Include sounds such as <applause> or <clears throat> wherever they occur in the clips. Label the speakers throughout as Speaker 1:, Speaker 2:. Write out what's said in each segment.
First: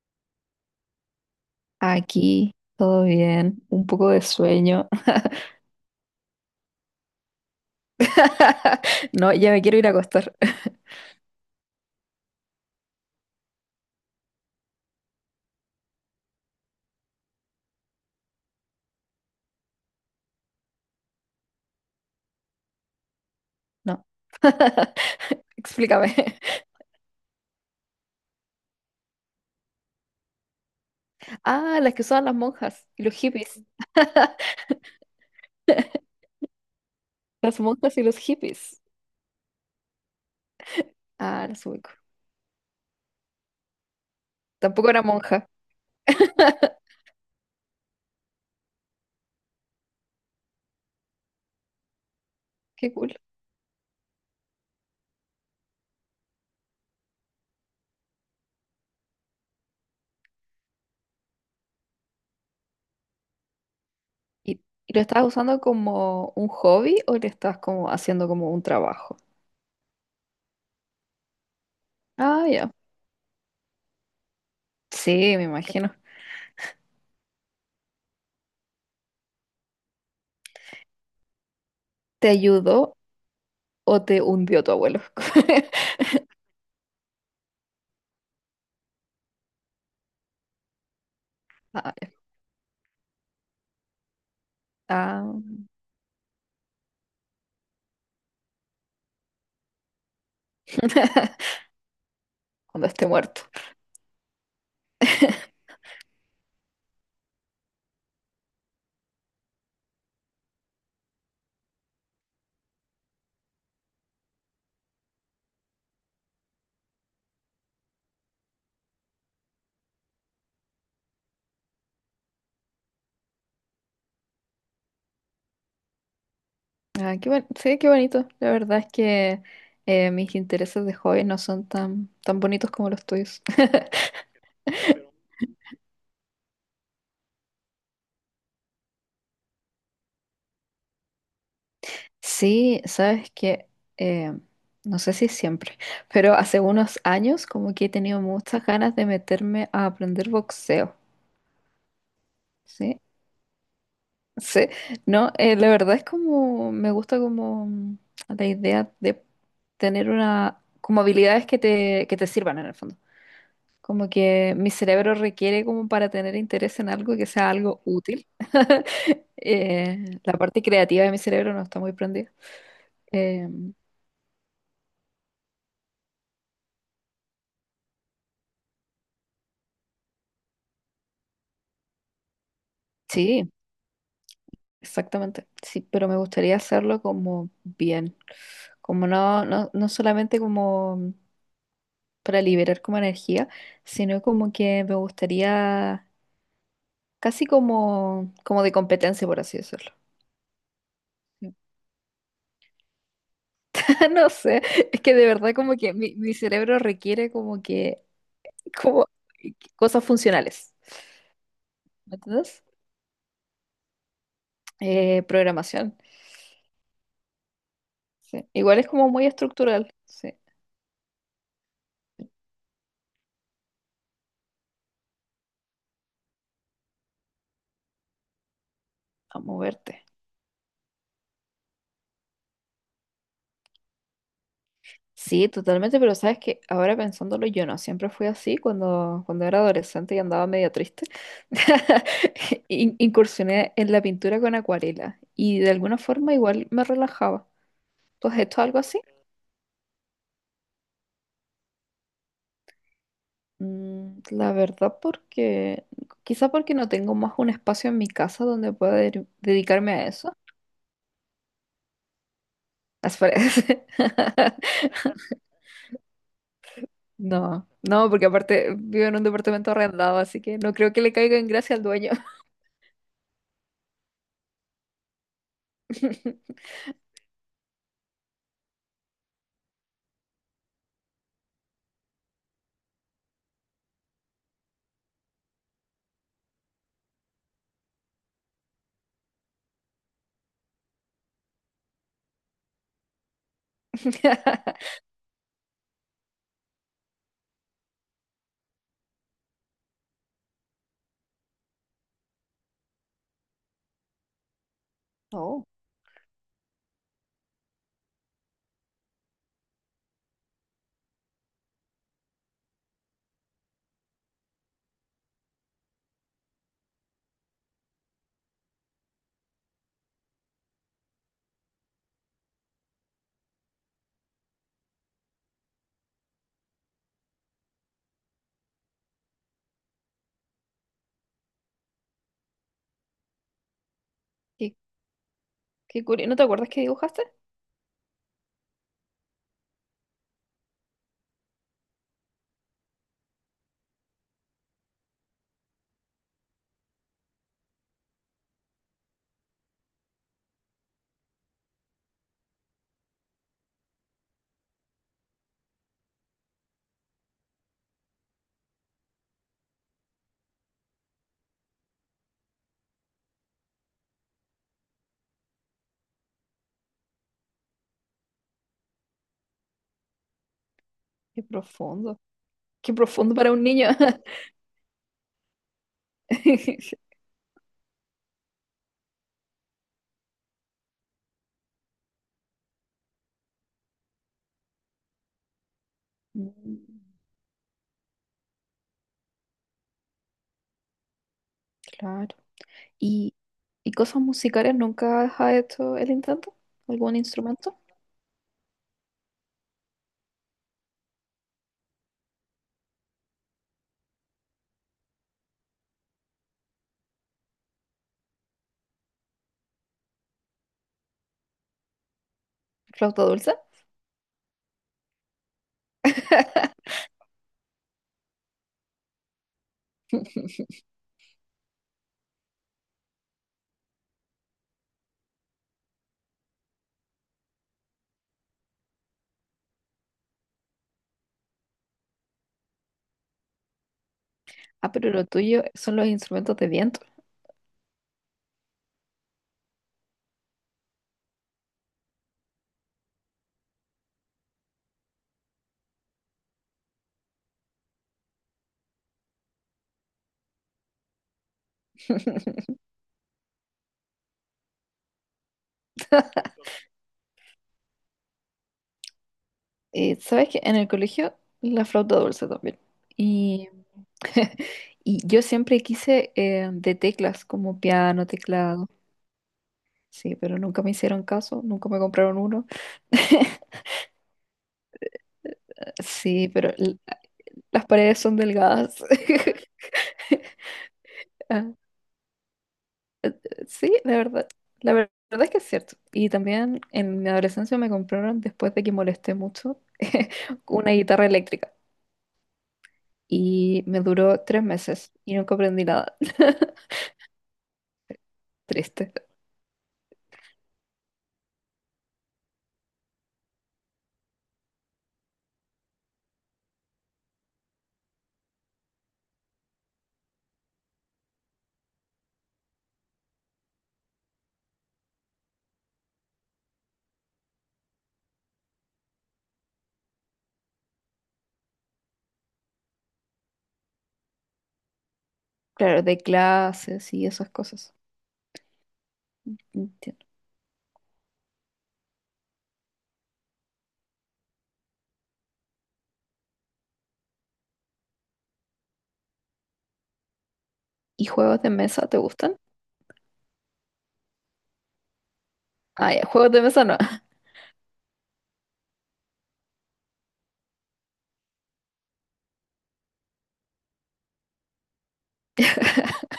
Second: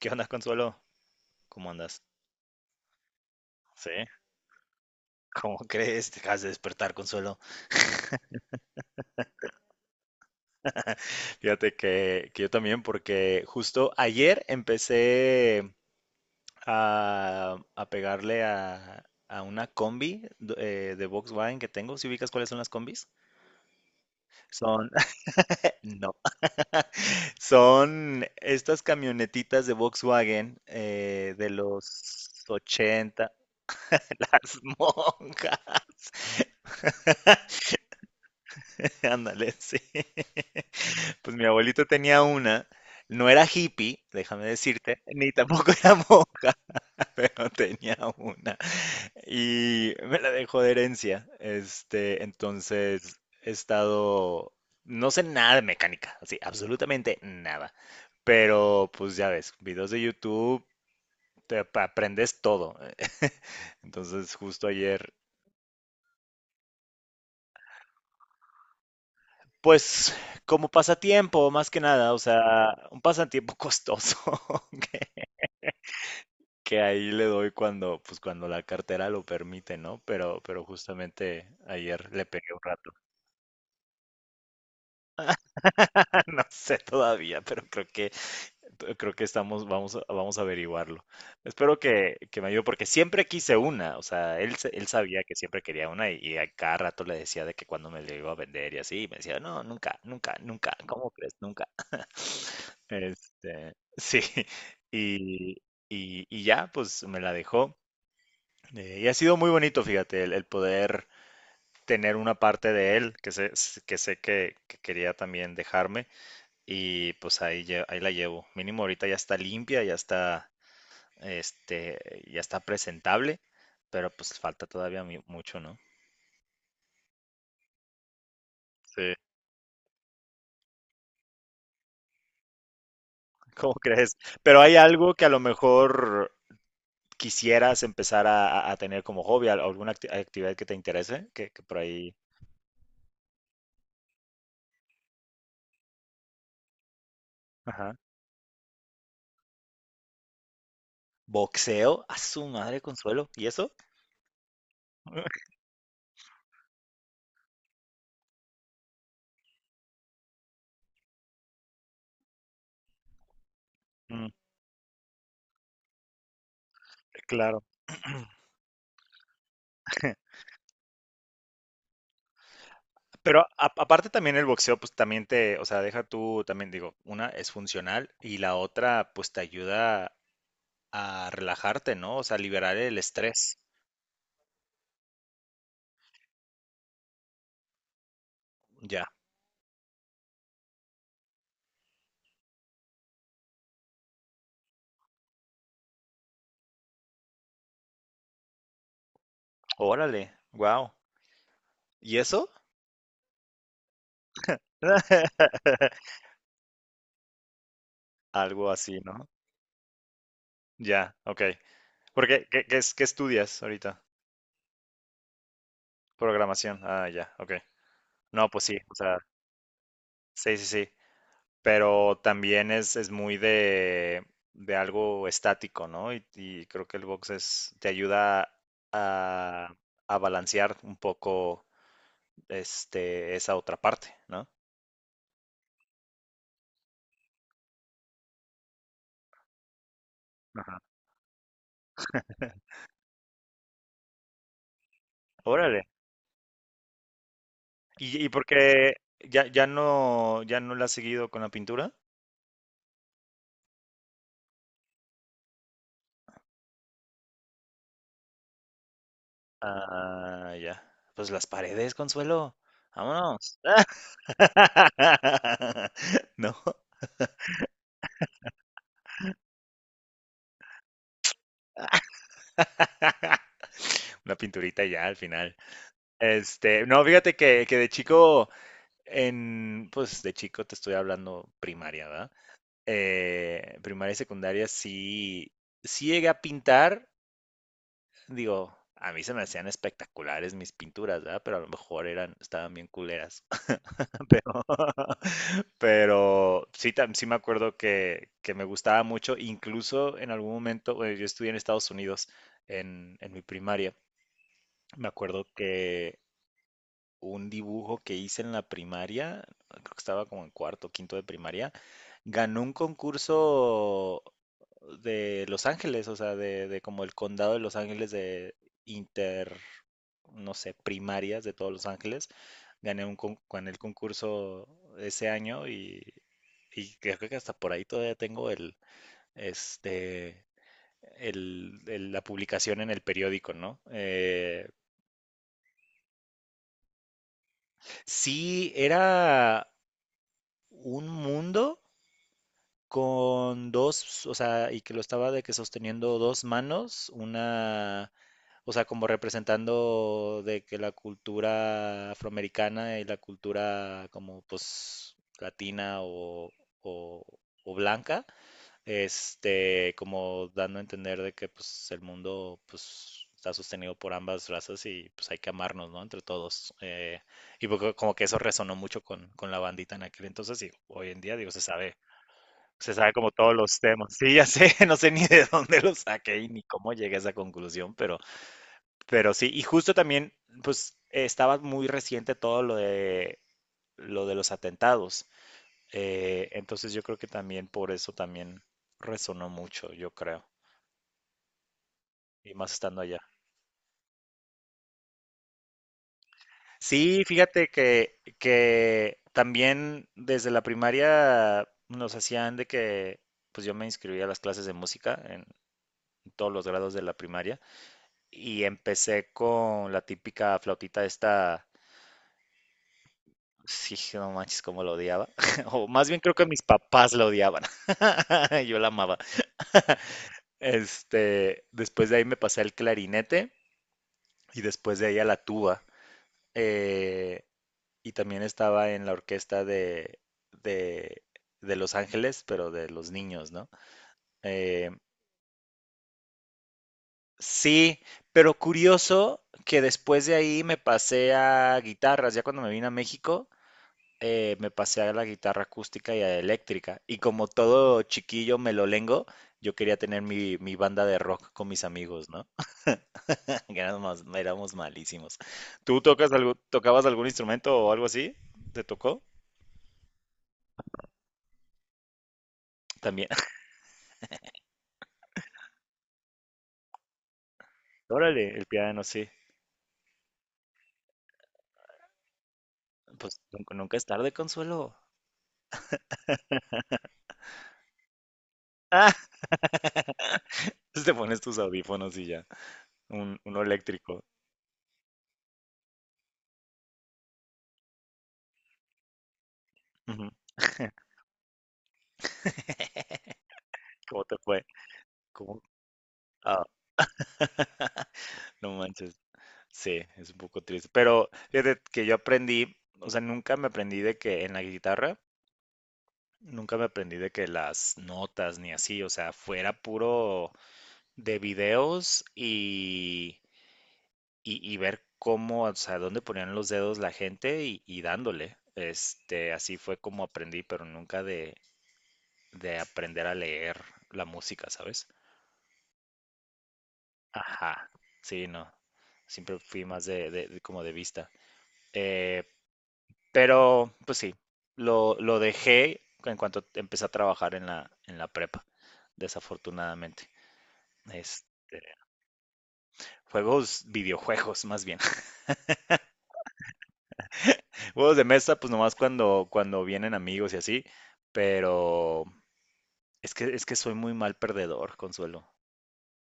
Speaker 1: ¿Qué onda, Consuelo? ¿Cómo andas?
Speaker 2: Aquí, todo bien, un
Speaker 1: ¿Sí?
Speaker 2: poco de sueño. <laughs>
Speaker 1: ¿Cómo crees? Te acabas de despertar, Consuelo.
Speaker 2: No, ya me quiero ir a acostar. <laughs>
Speaker 1: Fíjate que yo también, porque justo ayer empecé a pegarle a una combi de Volkswagen que tengo. ¿Si ubicas cuáles son las combis?
Speaker 2: No.
Speaker 1: Son,
Speaker 2: <laughs>
Speaker 1: <laughs> no,
Speaker 2: Explícame.
Speaker 1: <laughs> son estas camionetitas de Volkswagen de
Speaker 2: Ah, las que usaban las
Speaker 1: los
Speaker 2: monjas y los
Speaker 1: 80.
Speaker 2: hippies.
Speaker 1: <laughs> Las
Speaker 2: <laughs>
Speaker 1: monjas.
Speaker 2: Las monjas y los hippies.
Speaker 1: <laughs> Ándale, sí. Pues mi
Speaker 2: Ah, las
Speaker 1: abuelito
Speaker 2: ubico.
Speaker 1: tenía una, no era hippie, déjame
Speaker 2: Tampoco
Speaker 1: decirte,
Speaker 2: era
Speaker 1: ni
Speaker 2: monja.
Speaker 1: tampoco era monja,
Speaker 2: <laughs>
Speaker 1: <laughs> pero tenía una y me la dejó de herencia.
Speaker 2: Qué cool.
Speaker 1: Entonces he estado, no sé nada de mecánica, así, absolutamente nada. Pero pues ya ves, videos de YouTube, te aprendes todo. <laughs> Entonces
Speaker 2: ¿Y,
Speaker 1: justo
Speaker 2: y lo
Speaker 1: ayer,
Speaker 2: estabas usando como un hobby o lo estabas como haciendo como un trabajo?
Speaker 1: pues como pasatiempo, más que nada, o
Speaker 2: Ah, ya.
Speaker 1: sea, un pasatiempo costoso. <laughs> ¿Ok?
Speaker 2: Sí, me imagino.
Speaker 1: Que ahí le doy pues cuando la cartera lo permite, ¿no? Pero justamente ayer le
Speaker 2: ¿Te
Speaker 1: pegué un rato.
Speaker 2: ayudó o te hundió tu abuelo? <laughs>
Speaker 1: <laughs> No sé todavía, pero creo que vamos a averiguarlo. Espero
Speaker 2: Ah, ya.
Speaker 1: que me ayude, porque siempre quise una, o sea, él sabía
Speaker 2: Ah.
Speaker 1: que siempre quería una y a cada rato le decía de que cuando me le iba a vender y así, y me decía, no, nunca, nunca, nunca, ¿cómo crees?
Speaker 2: <laughs>
Speaker 1: Nunca. <laughs>
Speaker 2: Cuando esté muerto.
Speaker 1: Sí, y,
Speaker 2: <laughs>
Speaker 1: y ya, pues me la dejó. Y ha sido muy bonito, fíjate, el poder tener una parte de él que sé que quería también dejarme y pues ahí la llevo. Mínimo ahorita ya está limpia, este, ya está presentable, pero pues falta todavía mucho, ¿no?
Speaker 2: Ah, sí, qué bonito. La verdad es
Speaker 1: Sí.
Speaker 2: que mis intereses de hobby no son tan, tan bonitos como los tuyos.
Speaker 1: <laughs> ¿Cómo
Speaker 2: <laughs>
Speaker 1: crees? Pero hay algo que a lo mejor quisieras empezar a, a tener como hobby, alguna actividad que te interese, que por ahí...
Speaker 2: Sí, sabes que, eh, no sé si siempre, pero hace unos años como que he
Speaker 1: Ajá.
Speaker 2: tenido muchas ganas de meterme a aprender boxeo.
Speaker 1: Boxeo, a su madre,
Speaker 2: Sí,
Speaker 1: Consuelo, ¿y eso?
Speaker 2: sí, no, la verdad es como, me gusta como la idea de tener una, como habilidades que te sirvan en el fondo. Como
Speaker 1: Mm,
Speaker 2: que mi cerebro requiere como para tener interés en algo que sea
Speaker 1: claro.
Speaker 2: algo útil. <laughs>
Speaker 1: <laughs>
Speaker 2: La parte creativa de mi cerebro no está muy prendida.
Speaker 1: Pero
Speaker 2: Eh,
Speaker 1: aparte también el boxeo, pues también te, o sea, deja tú, también digo, una es funcional y la otra, pues te ayuda a relajarte, ¿no? O sea, liberar el
Speaker 2: sí,
Speaker 1: estrés.
Speaker 2: exactamente. Sí, pero me gustaría hacerlo como bien.
Speaker 1: Ya.
Speaker 2: Como no, no, no solamente como para liberar como energía, sino como que me gustaría casi como, como de competencia, por así decirlo.
Speaker 1: Órale, wow. ¿Y eso?
Speaker 2: <laughs> No sé, es que de verdad como que
Speaker 1: <laughs>
Speaker 2: mi cerebro requiere como que
Speaker 1: Algo así,
Speaker 2: como
Speaker 1: ¿no?
Speaker 2: cosas funcionales.
Speaker 1: Ya, ok.
Speaker 2: ¿Me
Speaker 1: Porque,
Speaker 2: entiendes?
Speaker 1: qué estudias ahorita?
Speaker 2: Programación.
Speaker 1: Programación. Ah, ya, ok.
Speaker 2: Sí.
Speaker 1: No, pues
Speaker 2: Igual
Speaker 1: sí,
Speaker 2: es
Speaker 1: o
Speaker 2: como
Speaker 1: sea,
Speaker 2: muy estructural. Sí,
Speaker 1: sí, sí, sí. Pero también es muy de algo estático, ¿no? Y creo que el box es, te ayuda
Speaker 2: a
Speaker 1: a,
Speaker 2: moverte.
Speaker 1: a balancear un poco esa otra parte, ¿no?
Speaker 2: Sí, totalmente, pero sabes que ahora pensándolo yo no, siempre fui así cuando, cuando era adolescente y andaba medio
Speaker 1: Ajá.
Speaker 2: triste. <laughs>
Speaker 1: <laughs>
Speaker 2: Incursioné en la pintura con acuarela y de
Speaker 1: Órale.
Speaker 2: alguna forma igual me relajaba.
Speaker 1: ¿Y
Speaker 2: ¿Tú has
Speaker 1: por
Speaker 2: hecho algo
Speaker 1: qué
Speaker 2: así?
Speaker 1: ya no, ya no la has seguido con la pintura?
Speaker 2: La verdad porque quizá porque no tengo más un espacio en mi casa donde pueda dedicarme a eso.
Speaker 1: Ah, ya. Pues las paredes, Consuelo.
Speaker 2: Las
Speaker 1: Vámonos.
Speaker 2: paredes. <laughs>
Speaker 1: <laughs> No,
Speaker 2: No, no, porque aparte vivo en un departamento arrendado, así que no creo que le caiga en gracia al dueño.
Speaker 1: <laughs> una pinturita y ya al final. No, fíjate que de chico. En, pues de chico te estoy hablando primaria, ¿verdad? Primaria y secundaria sí, sí llegué a pintar, digo, a mí se me hacían espectaculares mis pinturas, ¿verdad? Pero a lo mejor estaban bien culeras. <laughs> Pero,
Speaker 2: <laughs>
Speaker 1: <laughs> pero sí, sí me acuerdo que me gustaba mucho, incluso en algún momento, bueno, yo estudié en Estados Unidos en mi primaria. Me acuerdo
Speaker 2: Oh,
Speaker 1: que un dibujo que hice en la primaria, creo que estaba como en cuarto, quinto de primaria, ganó un concurso de Los Ángeles, o sea, de como el condado de Los Ángeles inter, no sé, primarias de todos Los Ángeles. Gané gané el concurso ese año y creo que hasta por ahí todavía tengo el, este, el- la publicación en el periódico, ¿no?
Speaker 2: qué, qué curioso. ¿No te acuerdas que dibujaste?
Speaker 1: Sí, era un mundo con dos, o sea, y que lo estaba de que sosteniendo dos manos, una, o sea, como representando de que la cultura afroamericana y la cultura como pues latina o- o blanca, como dando a entender de que pues el mundo pues está sostenido por ambas razas y pues hay que amarnos, ¿no? Entre todos. Y como que eso resonó mucho con la bandita en aquel entonces y hoy en día,
Speaker 2: Qué
Speaker 1: digo,
Speaker 2: profundo. Qué
Speaker 1: se sabe como
Speaker 2: profundo para
Speaker 1: todos
Speaker 2: un
Speaker 1: los
Speaker 2: niño.
Speaker 1: temas. Sí, ya sé, <laughs> no sé ni de dónde lo saqué y ni cómo
Speaker 2: <laughs>
Speaker 1: llegué a esa conclusión, pero sí, y justo también, pues estaba muy reciente todo lo de los atentados.
Speaker 2: Mm.
Speaker 1: Entonces yo creo que también por eso también resonó mucho, yo creo,
Speaker 2: Claro.
Speaker 1: y más estando allá.
Speaker 2: ¿Y, y cosas musicales nunca has hecho el intento? ¿Algún
Speaker 1: Sí, fíjate
Speaker 2: instrumento?
Speaker 1: que también desde la primaria nos hacían de que, pues yo me inscribí a las clases de música en todos los grados de la primaria y empecé con la típica flautita esta,
Speaker 2: ¿Flauta dulce?
Speaker 1: sí, no manches, cómo la odiaba, <laughs> o más bien creo que mis
Speaker 2: <laughs>
Speaker 1: papás la odiaban, <laughs> yo la amaba. <laughs> Después de ahí me pasé al clarinete y después de ahí a la tuba. eh, y también estaba en la orquesta de, de Los Ángeles, pero de los niños, ¿no? Eh,
Speaker 2: Ah, pero lo tuyo son los instrumentos de viento.
Speaker 1: sí, pero curioso que después de ahí me pasé a guitarras, ya cuando me vine a México. Me pasé a la guitarra acústica y a la eléctrica. Y como todo chiquillo me lo lengo, yo quería tener mi banda de rock con mis amigos, ¿no?
Speaker 2: <laughs>
Speaker 1: Que éramos malísimos. ¿Tú tocas algo, tocabas algún instrumento o algo así? ¿Te tocó?
Speaker 2: Sabes que en el colegio la flauta dulce también.
Speaker 1: También. <laughs>
Speaker 2: Y, <laughs> y yo siempre quise de teclas, como piano,
Speaker 1: Órale, el
Speaker 2: teclado.
Speaker 1: piano, sí.
Speaker 2: Sí, pero nunca me hicieron caso, nunca me compraron uno.
Speaker 1: Pues nunca,
Speaker 2: <laughs>
Speaker 1: nunca es tarde, Consuelo.
Speaker 2: Sí, pero las paredes son delgadas.
Speaker 1: Ah,
Speaker 2: <laughs>
Speaker 1: <laughs> te pones tus
Speaker 2: Ah.
Speaker 1: audífonos y ya. Uno
Speaker 2: Sí, la
Speaker 1: eléctrico.
Speaker 2: verdad. Verdad es que es cierto. Y también en mi adolescencia me compraron, después de que molesté mucho,
Speaker 1: Ujú.
Speaker 2: <laughs> una guitarra eléctrica. Y
Speaker 1: <laughs>
Speaker 2: me
Speaker 1: ¿Cómo te
Speaker 2: duró tres
Speaker 1: fue?
Speaker 2: meses y nunca
Speaker 1: ¿Cómo?
Speaker 2: aprendí nada.
Speaker 1: Ah,
Speaker 2: <laughs>
Speaker 1: <laughs> no
Speaker 2: Triste.
Speaker 1: manches. Sí, es un poco triste. Pero fíjate que yo aprendí, o sea, nunca me aprendí de que en la guitarra, nunca me aprendí de que las notas ni así, o sea, fuera puro de videos y, y ver cómo, o sea, dónde ponían los dedos la gente y, dándole. Así fue como aprendí, pero nunca de aprender a leer la música, ¿sabes?
Speaker 2: Claro, de clases y esas
Speaker 1: Ajá,
Speaker 2: cosas.
Speaker 1: sí, no. Siempre fui más
Speaker 2: Entiendo.
Speaker 1: de como de vista. Eh, pero, pues sí, lo dejé en cuanto empecé a trabajar en la prepa, desafortunadamente.
Speaker 2: ¿Y juegos de
Speaker 1: Este,
Speaker 2: mesa te gustan?
Speaker 1: Juegos, videojuegos, más bien.
Speaker 2: Ah, ya, juegos de mesa no. <laughs>
Speaker 1: Juegos de mesa, pues nomás cuando vienen amigos y así, pero es que soy muy mal perdedor, Consuelo,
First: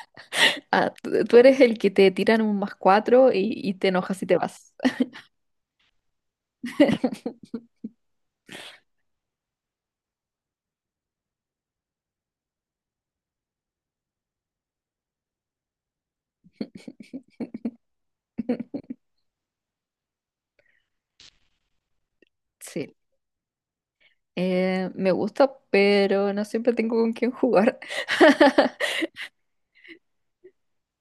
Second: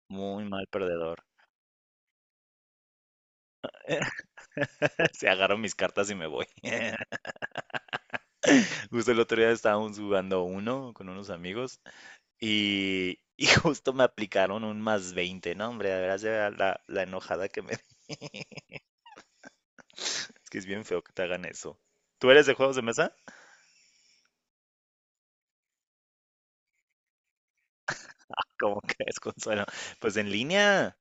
Speaker 1: muy mal
Speaker 2: Ah,
Speaker 1: perdedor.
Speaker 2: tú eres el que te tiran un +4 y te enojas y te vas.
Speaker 1: <laughs> Se agarro mis cartas y me voy. <laughs>
Speaker 2: <laughs>
Speaker 1: Justo el otro día estábamos jugando uno con unos amigos y, justo me aplicaron un más 20, ¿no? Hombre, de veras ya la enojada que me di. <laughs> Es que es bien feo que te hagan eso. ¿Tú eres de juegos de
Speaker 2: Sí.
Speaker 1: mesa?
Speaker 2: Me gusta, pero no siempre tengo con quién jugar. <laughs>
Speaker 1: ¿Cómo <laughs> que es, Consuelo? Pues en línea,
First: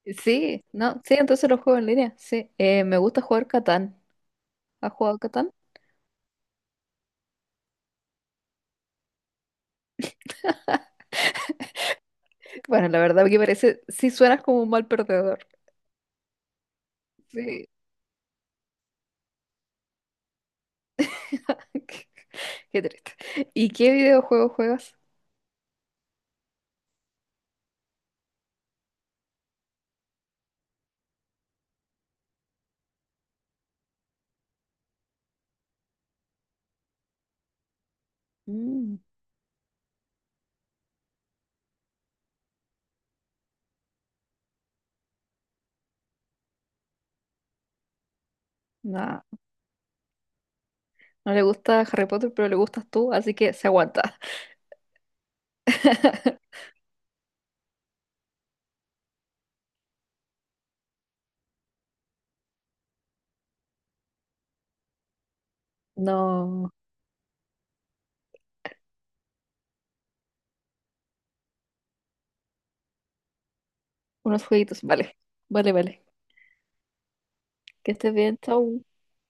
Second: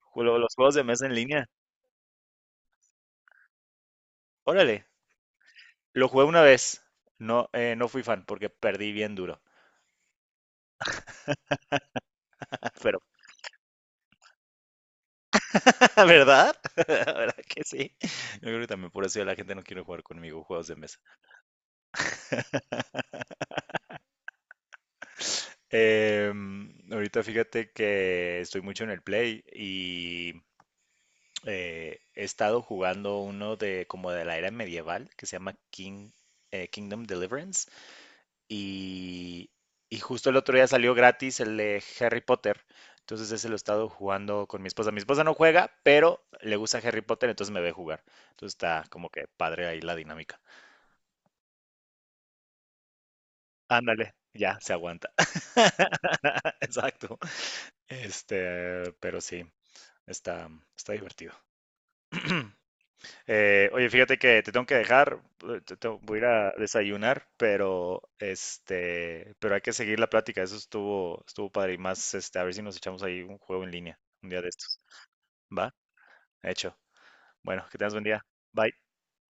Speaker 1: los
Speaker 2: Sí,
Speaker 1: juegos de
Speaker 2: no,
Speaker 1: mesa
Speaker 2: sí,
Speaker 1: en línea.
Speaker 2: entonces los juego en línea. Sí. Me gusta jugar Catán.
Speaker 1: Órale.
Speaker 2: ¿Has jugado Catán?
Speaker 1: Lo jugué una vez. No fui fan porque perdí bien duro. <laughs>
Speaker 2: Bueno,
Speaker 1: Pero,
Speaker 2: la verdad que parece, sí suenas como un mal perdedor.
Speaker 1: <laughs> ¿Verdad? <laughs> ¿Verdad que
Speaker 2: Sí.
Speaker 1: sí? Yo creo que también por eso ya la gente no quiere jugar conmigo juegos de mesa.
Speaker 2: <laughs> Qué, qué triste.
Speaker 1: <laughs>
Speaker 2: ¿Y qué videojuego juegas?
Speaker 1: Ahorita fíjate que estoy mucho en el Play y he estado jugando uno de como de la era medieval que se llama Kingdom Deliverance.
Speaker 2: Mm,
Speaker 1: Y, y justo el otro día salió gratis el de Harry Potter. Entonces ese lo he estado jugando con mi esposa. Mi esposa no juega, pero le gusta Harry Potter, entonces me ve jugar. Entonces está como
Speaker 2: no.
Speaker 1: que padre ahí la dinámica.
Speaker 2: No le gusta Harry Potter, pero le gustas tú, así que se
Speaker 1: Ándale,
Speaker 2: aguanta.
Speaker 1: ya se aguanta.
Speaker 2: <laughs>
Speaker 1: <laughs> Exacto. Pero sí, está, está divertido. <clears throat> Oye, fíjate que te tengo que dejar, voy a ir a
Speaker 2: No,
Speaker 1: desayunar, pero hay que seguir la plática, eso estuvo padre y más, a ver si nos echamos ahí un juego en línea, un día
Speaker 2: unos
Speaker 1: de estos.
Speaker 2: jueguitos, vale. Vale,
Speaker 1: ¿Va?
Speaker 2: vale.
Speaker 1: Hecho. Bueno, que tengas
Speaker 2: Que
Speaker 1: buen
Speaker 2: estés
Speaker 1: día.
Speaker 2: bien,
Speaker 1: Bye.
Speaker 2: chao.